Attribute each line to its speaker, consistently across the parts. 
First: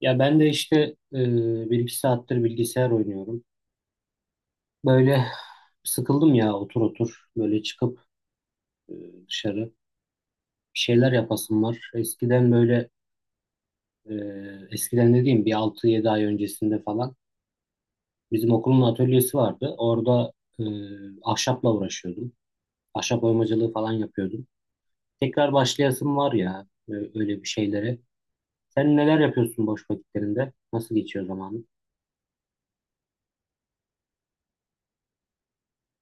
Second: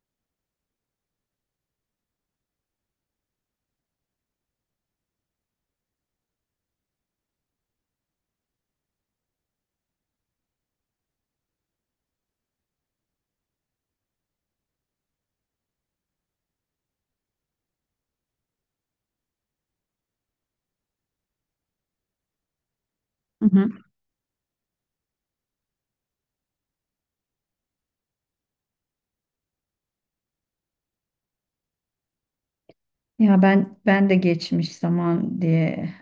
Speaker 1: Ya ben de işte e, bir iki saattir bilgisayar oynuyorum. Böyle sıkıldım ya otur otur böyle çıkıp dışarı bir şeyler yapasım var. Eskiden böyle e, eskiden dediğim bir 6-7 ay öncesinde falan bizim okulun atölyesi vardı. Orada e, ahşapla uğraşıyordum. Ahşap
Speaker 2: Hı hı.
Speaker 1: oymacılığı falan yapıyordum. Tekrar başlayasım var ya öyle bir şeylere. Sen neler yapıyorsun boş vakitlerinde? Nasıl geçiyor zamanın?
Speaker 2: Ya ben de geçmiş zaman diye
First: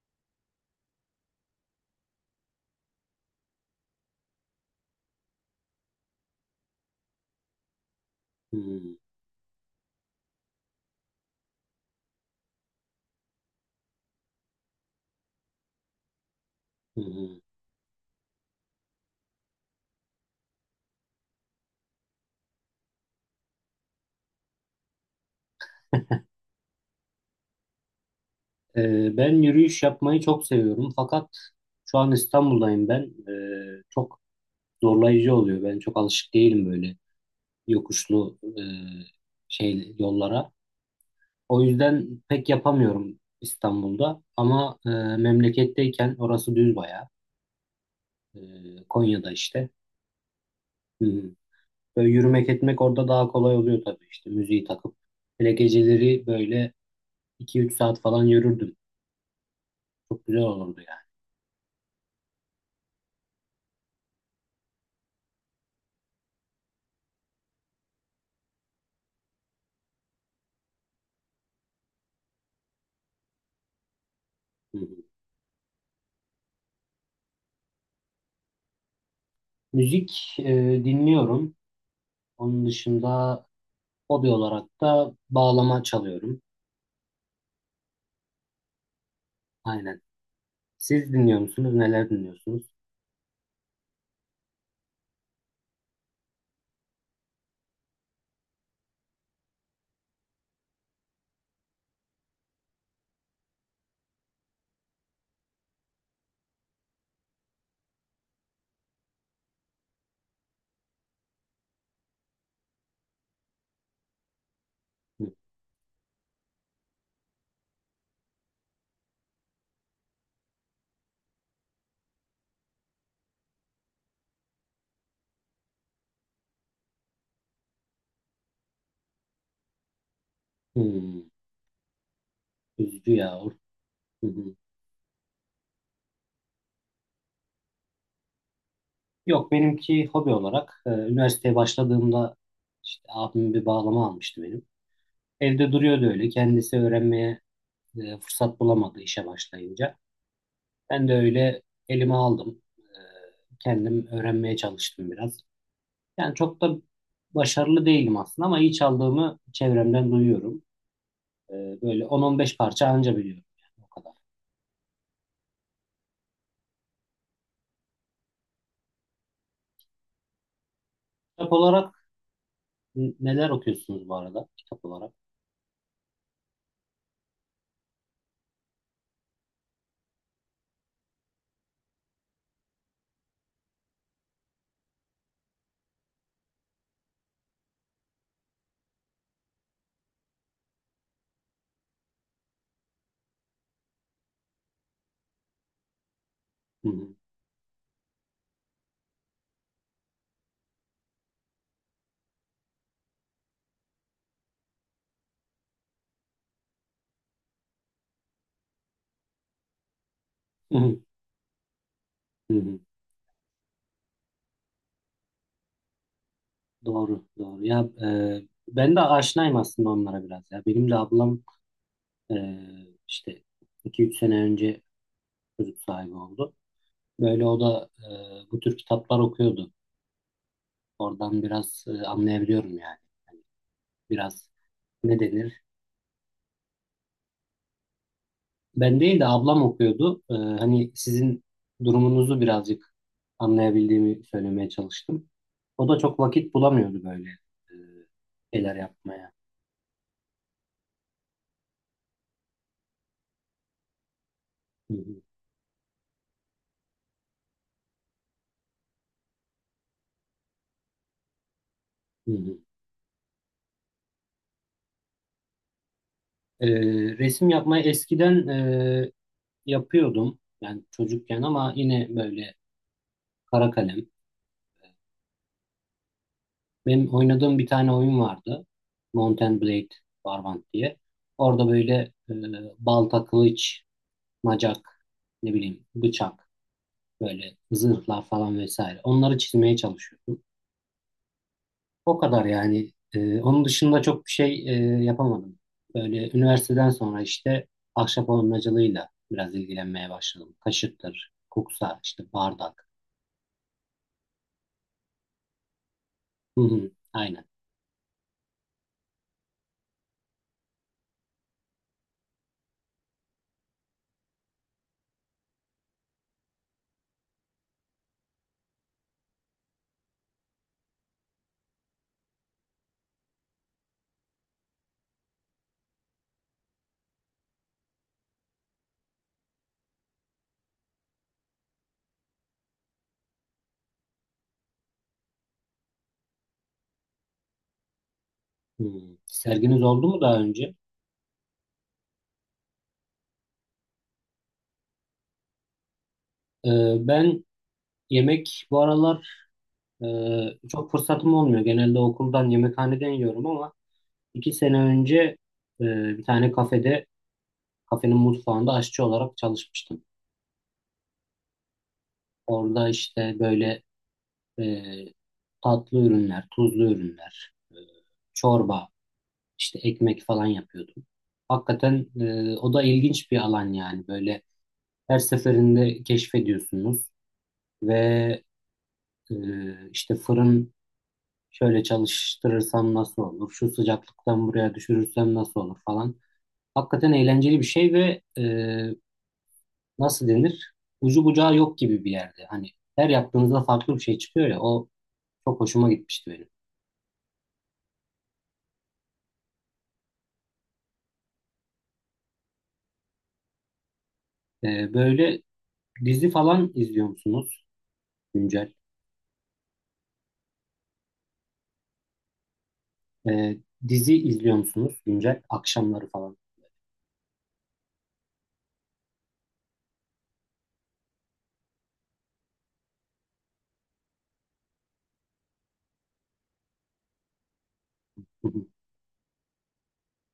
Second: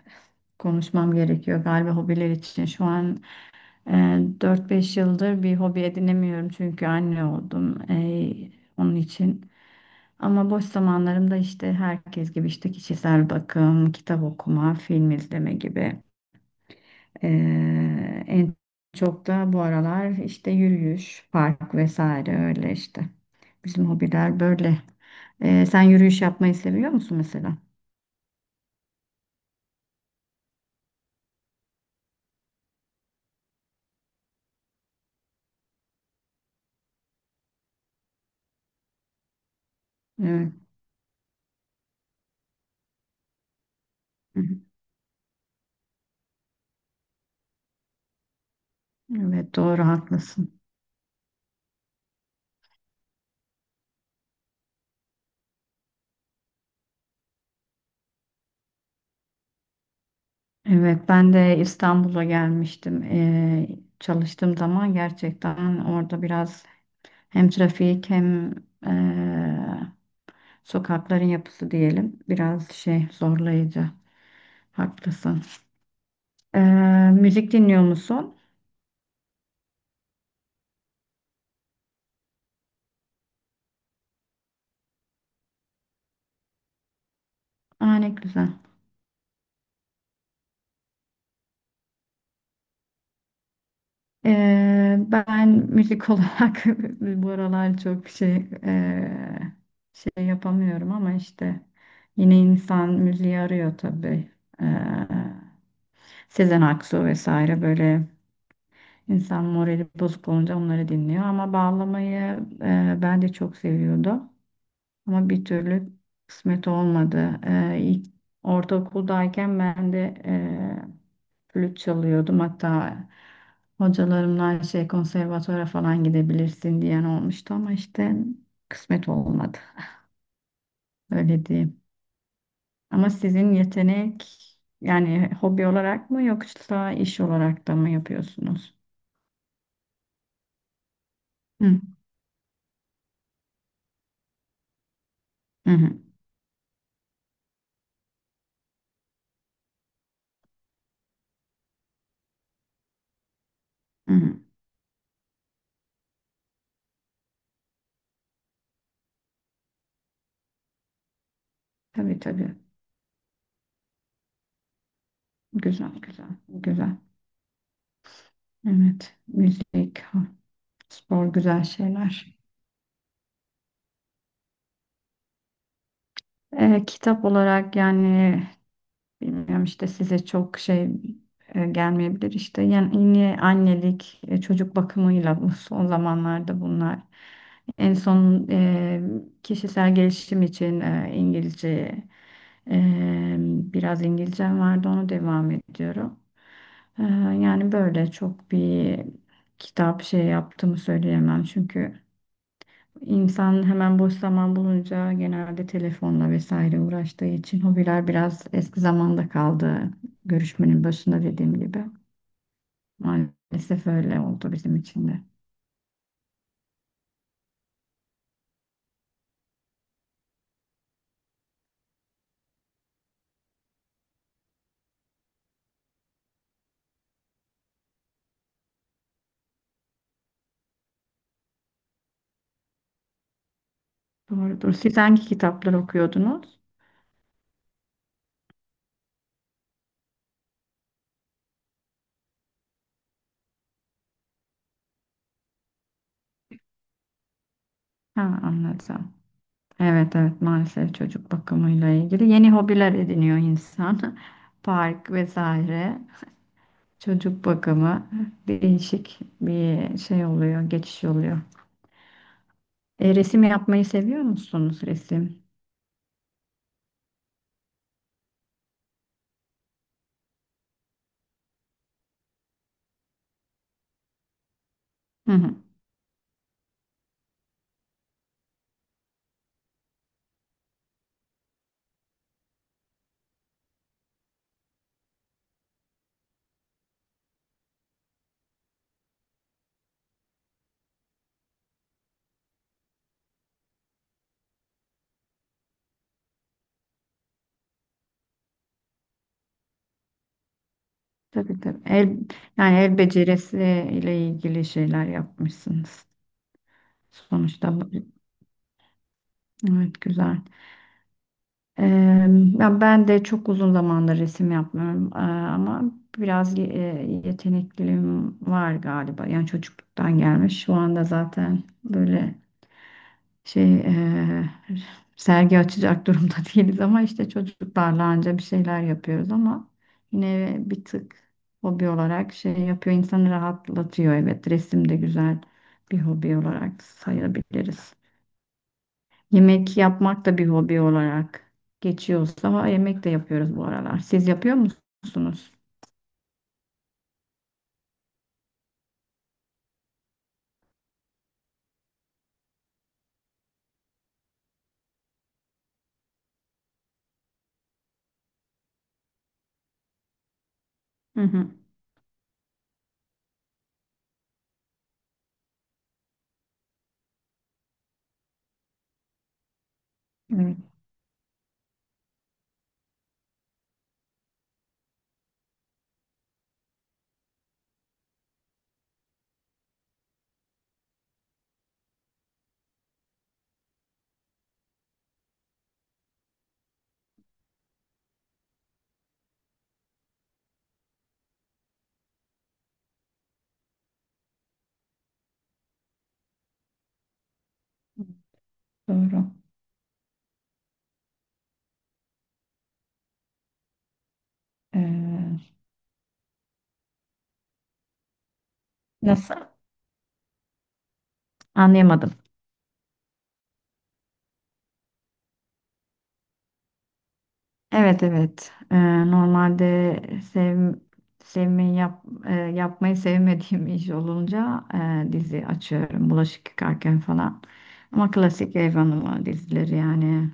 Speaker 2: konuşmam gerekiyor galiba hobiler için. Şu an e, 4-5 yıldır bir hobi edinemiyorum çünkü anne oldum.
Speaker 1: Hmm,
Speaker 2: Onun için. Ama boş zamanlarımda işte herkes gibi işte kişisel bakım, kitap okuma, film izleme gibi.
Speaker 1: hı
Speaker 2: E,
Speaker 1: hı.
Speaker 2: En çok da bu aralar işte yürüyüş, park vesaire öyle işte. Bizim hobiler böyle. Sen yürüyüş yapmayı seviyor musun mesela?
Speaker 1: Ben yürüyüş yapmayı çok seviyorum fakat şu an İstanbul'dayım ben. Çok zorlayıcı oluyor. Ben çok alışık değilim böyle yokuşlu şey yollara.
Speaker 2: Evet,
Speaker 1: O yüzden pek yapamıyorum İstanbul'da
Speaker 2: hı hı.
Speaker 1: ama memleketteyken orası düz bayağı. Konya'da
Speaker 2: Evet,
Speaker 1: işte.
Speaker 2: doğru, haklısın.
Speaker 1: Hı hı. Böyle yürümek etmek orada daha kolay oluyor tabii işte müziği takıp. Hele geceleri böyle 2-3 saat falan yürürdüm. Çok güzel olurdu yani.
Speaker 2: Evet, ben de İstanbul'a gelmiştim. Çalıştığım zaman gerçekten orada biraz hem trafik hem eee, sokakların yapısı diyelim biraz şey zorlayıcı.
Speaker 1: Hı hı.
Speaker 2: Haklısın. Ee, Müzik dinliyor musun?
Speaker 1: Müzik dinliyorum. Onun dışında hobi olarak da bağlama çalıyorum.
Speaker 2: Aa, ne güzel.
Speaker 1: Aynen. Siz dinliyor musunuz? Neler dinliyorsunuz?
Speaker 2: Ben müzik olarak bu aralar çok şey eee, şey yapamıyorum ama işte yine insan müziği arıyor tabii. Ee, Sezen Aksu vesaire böyle insan morali bozuk olunca onları dinliyor ama bağlamayı ben de çok seviyordum.
Speaker 1: Hı.
Speaker 2: Ama bir türlü kısmet olmadı. İlk ortaokuldayken ben de flüt çalıyordum. Hatta hocalarımdan şey konservatuvara falan gidebilirsin diyen olmuştu ama işte kısmet olmadı.
Speaker 1: Hmm,
Speaker 2: Öyle diyeyim. Ama
Speaker 1: üzücü ya.
Speaker 2: sizin
Speaker 1: Hı
Speaker 2: yetenek
Speaker 1: hı.
Speaker 2: yani hobi olarak mı yoksa iş olarak da mı yapıyorsunuz?
Speaker 1: Yok benimki hobi olarak üniversiteye
Speaker 2: Hı
Speaker 1: başladığımda işte abim bir bağlama almıştı benim. Evde
Speaker 2: hı hı.
Speaker 1: duruyordu öyle. Kendisi öğrenmeye fırsat bulamadı işe başlayınca. Ben de öyle elime aldım. Kendim
Speaker 2: Hı.
Speaker 1: öğrenmeye çalıştım biraz. Yani çok da başarılı değilim aslında ama iyi çaldığımı çevremden duyuyorum. E, böyle
Speaker 2: Tabii tabii.
Speaker 1: 10-15 parça anca biliyorum yani o kadar.
Speaker 2: Güzel güzel güzel. Evet. Müzik, spor
Speaker 1: Kitap
Speaker 2: güzel
Speaker 1: olarak
Speaker 2: şeyler.
Speaker 1: neler okuyorsunuz bu arada? Kitap olarak.
Speaker 2: Kitap olarak yani bilmiyorum işte size çok şey gelmeyebilir işte yani yeni annelik, çocuk bakımıyla bu son zamanlarda bunlar en son kişisel gelişim için İngilizce biraz İngilizcem vardı, onu devam ediyorum.
Speaker 1: Hı
Speaker 2: E,
Speaker 1: hı.
Speaker 2: Yani böyle çok bir kitap şey yaptığımı söyleyemem çünkü. İnsan hemen boş zaman bulunca genelde telefonla vesaire uğraştığı için hobiler biraz eski zamanda kaldı.
Speaker 1: Hı
Speaker 2: Görüşmenin
Speaker 1: hı.
Speaker 2: başında dediğim gibi.
Speaker 1: Hı hı.
Speaker 2: Maalesef öyle oldu bizim için de.
Speaker 1: Doğru, doğru. Ya e, ben de aşinayım aslında onlara biraz ya. Benim de ablam e, işte 2-3 sene önce çocuk sahibi oldu. Böyle o da bu tür kitaplar okuyordu. Oradan biraz anlayabiliyorum yani. Biraz
Speaker 2: Doğrudur. Siz
Speaker 1: ne
Speaker 2: hangi
Speaker 1: denir?
Speaker 2: kitaplar okuyordunuz?
Speaker 1: Ben değil de ablam okuyordu. Hani sizin durumunuzu birazcık anlayabildiğimi söylemeye çalıştım. O da çok vakit bulamıyordu böyle
Speaker 2: Ha,
Speaker 1: şeyler
Speaker 2: anlatsam.
Speaker 1: yapmaya.
Speaker 2: Evet, evet, maalesef çocuk bakımıyla ilgili yeni hobiler ediniyor insan.
Speaker 1: Hı
Speaker 2: Park
Speaker 1: hı,
Speaker 2: vesaire. Çocuk bakımı değişik bir şey oluyor, geçiş oluyor.
Speaker 1: hı hı.
Speaker 2: Resim yapmayı seviyor musunuz, resim?
Speaker 1: Resim yapmayı eskiden yapıyordum. Yani çocukken ama yine böyle kara kalem.
Speaker 2: Hı hı.
Speaker 1: Benim oynadığım bir tane oyun vardı. Mount and Blade Barbant diye. Orada böyle e, balta, kılıç, macak, ne bileyim bıçak. Böyle zırhlar falan vesaire. Onları çizmeye çalışıyordum. O kadar yani. Onun dışında çok bir şey yapamadım. Böyle üniversiteden sonra işte ahşap oyamacılığıyla biraz ilgilenmeye başladım. Kaşıktır,
Speaker 2: Tabii tabii.
Speaker 1: kuksa, işte
Speaker 2: El, yani
Speaker 1: bardak.
Speaker 2: el becerisi ile ilgili şeyler yapmışsınız.
Speaker 1: Hı hı, aynen.
Speaker 2: Sonuçta evet, güzel. Ee, Ya ben de çok uzun zamandır resim yapmıyorum. Ama biraz yetenekliliğim var galiba. Yani çocukluktan gelmiş. Şu anda zaten böyle şey sergi açacak durumda değiliz ama işte çocuklarla anca bir şeyler yapıyoruz ama yine bir tık hobi olarak şey yapıyor, insanı rahatlatıyor. Evet, resim de güzel bir hobi olarak sayabiliriz.
Speaker 1: Hı.
Speaker 2: Yemek
Speaker 1: Serginiz oldu mu
Speaker 2: yapmak
Speaker 1: daha
Speaker 2: da bir
Speaker 1: önce?
Speaker 2: hobi olarak geçiyorsa ha, yemek de yapıyoruz bu aralar. Siz yapıyor musunuz?
Speaker 1: Ee, ben yemek bu aralar e, çok fırsatım olmuyor. Genelde okuldan, yemekhaneden yiyorum ama 2 sene önce e, bir tane kafede, kafenin mutfağında aşçı olarak çalışmıştım.
Speaker 2: Hı hı.
Speaker 1: Orada işte böyle e, tatlı ürünler, tuzlu ürünler, çorba, işte ekmek falan
Speaker 2: Evet,
Speaker 1: yapıyordum. Hakikaten o da ilginç bir alan yani böyle her seferinde keşfediyorsunuz ve işte fırın şöyle çalıştırırsam nasıl olur, şu sıcaklıktan buraya düşürürsem nasıl olur falan. Hakikaten eğlenceli bir şey ve nasıl denir? Ucu bucağı yok gibi bir yerde. Hani her yaptığınızda farklı bir şey çıkıyor ya o çok hoşuma gitmişti benim.
Speaker 2: doğru.
Speaker 1: Böyle
Speaker 2: Eee,
Speaker 1: dizi falan izliyor musunuz güncel?
Speaker 2: Nasıl? Anlayamadım.
Speaker 1: Ee, dizi izliyor musunuz güncel? Akşamları falan.
Speaker 2: Evet, evet. Normalde sev, sevmeyi yapmayı sevmediğim iş olunca dizi açıyorum. Bulaşık yıkarken falan. Ama
Speaker 1: Hı
Speaker 2: klasik
Speaker 1: hı.
Speaker 2: ev hanımı dizileri yani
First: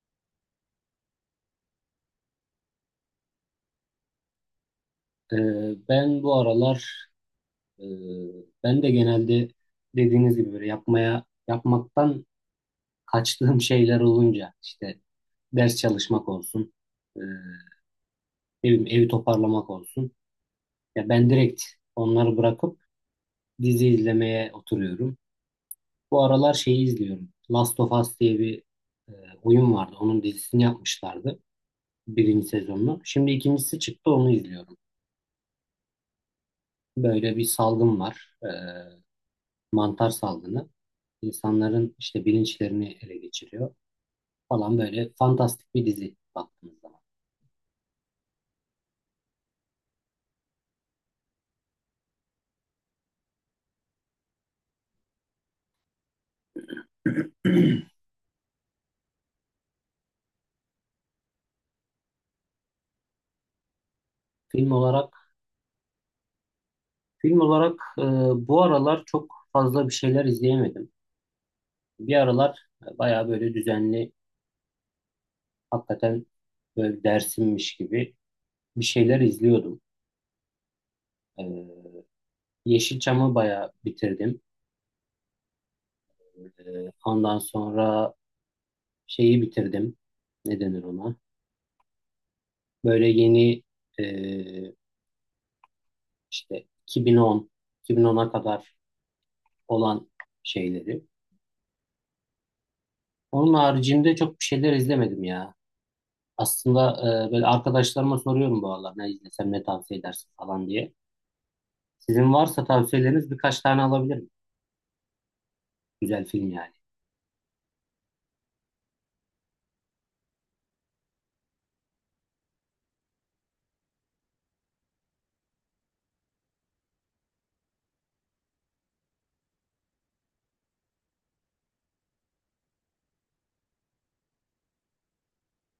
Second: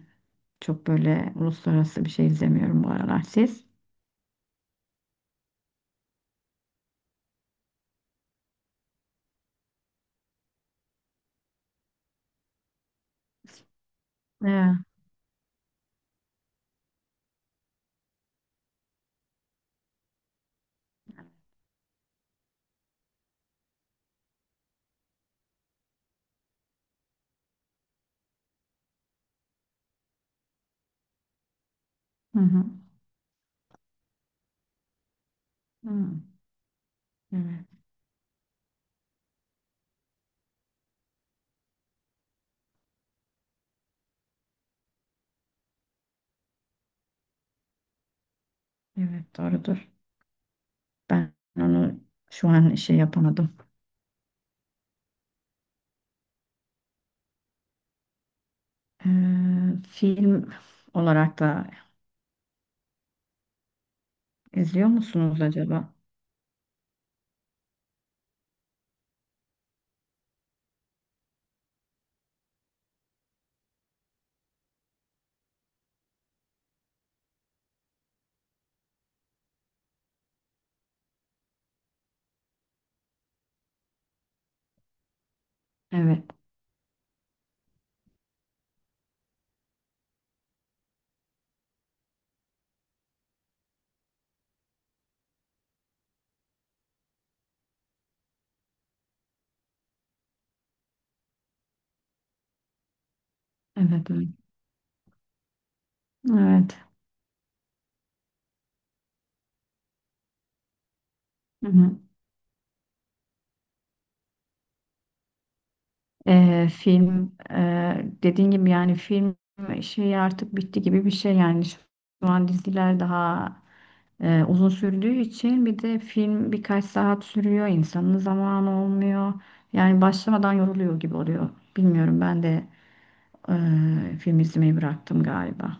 Speaker 2: çok böyle uluslararası bir şey izlemiyorum bu aralar. Siz?
Speaker 1: Ben bu aralar e, ben de genelde dediğiniz gibi böyle yapmaktan kaçtığım şeyler olunca
Speaker 2: Ee,
Speaker 1: işte ders çalışmak olsun, ne bileyim, evi toparlamak olsun. Ya ben direkt onları bırakıp dizi izlemeye oturuyorum. Bu aralar şeyi izliyorum. Last of Us diye bir e, oyun vardı. Onun dizisini yapmışlardı.
Speaker 2: hı
Speaker 1: Birinci
Speaker 2: hı.
Speaker 1: sezonunu. Şimdi ikincisi çıktı onu izliyorum.
Speaker 2: Hı.
Speaker 1: Böyle bir
Speaker 2: Evet,
Speaker 1: salgın var. Mantar salgını. İnsanların işte bilinçlerini ele geçiriyor falan böyle fantastik bir dizi baktığınız zaman.
Speaker 2: evet, doğrudur. Ben onu şu an şey yapamadım. Ee, Film olarak da
Speaker 1: Film
Speaker 2: izliyor
Speaker 1: olarak
Speaker 2: musunuz acaba?
Speaker 1: film olarak bu aralar çok fazla bir şeyler izleyemedim. Bir aralar bayağı böyle düzenli hakikaten böyle dersimmiş gibi bir şeyler izliyordum. E, Yeşilçam'ı bayağı bitirdim.
Speaker 2: Evet,
Speaker 1: E, ondan sonra şeyi bitirdim. Ne denir ona? Böyle yeni e, işte 2010, 2010'a kadar olan şeyleri. Onun
Speaker 2: evet,
Speaker 1: haricinde
Speaker 2: evet.
Speaker 1: çok bir şeyler izlemedim ya.
Speaker 2: Evet.
Speaker 1: Aslında böyle arkadaşlarıma soruyorum bu aralar ne izlesem ne tavsiye edersin falan diye.
Speaker 2: Hı hı.
Speaker 1: Sizin varsa tavsiyeleriniz birkaç tane alabilirim. Güzel film yani.
Speaker 2: Film dediğin gibi yani film şeyi artık bitti gibi bir şey yani şu an diziler daha uzun sürdüğü için, bir de film birkaç saat sürüyor, insanın zamanı olmuyor yani başlamadan yoruluyor gibi oluyor. Bilmiyorum, ben de film izlemeyi bıraktım galiba.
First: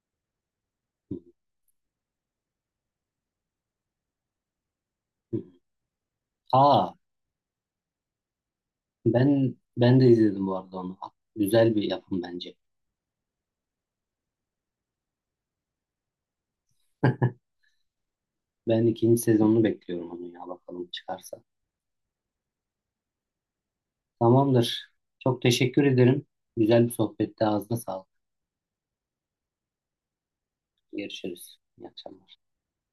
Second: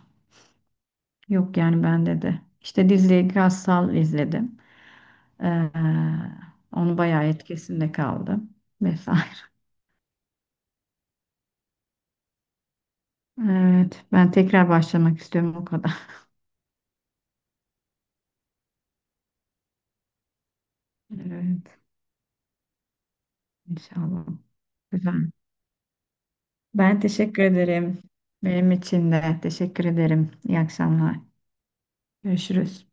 Speaker 1: Hı
Speaker 2: Yok yani bende de işte diziyi Gassal izledim.
Speaker 1: hı.
Speaker 2: Ee,
Speaker 1: Aa
Speaker 2: Onu bayağı etkisinde kaldım vesaire.
Speaker 1: ben de izledim bu arada onu. Güzel bir yapım bence.
Speaker 2: Evet, ben tekrar başlamak istiyorum o kadar.
Speaker 1: Ben ikinci sezonunu bekliyorum onun ya bakalım çıkarsa.
Speaker 2: Evet, inşallah.
Speaker 1: Tamamdır.
Speaker 2: Güzel.
Speaker 1: Çok teşekkür ederim. Güzel bir
Speaker 2: Ben teşekkür
Speaker 1: sohbetti. Ağzına
Speaker 2: ederim.
Speaker 1: sağlık.
Speaker 2: Benim için de teşekkür ederim. İyi akşamlar.
Speaker 1: Görüşürüz. İyi akşamlar.
Speaker 2: Görüşürüz.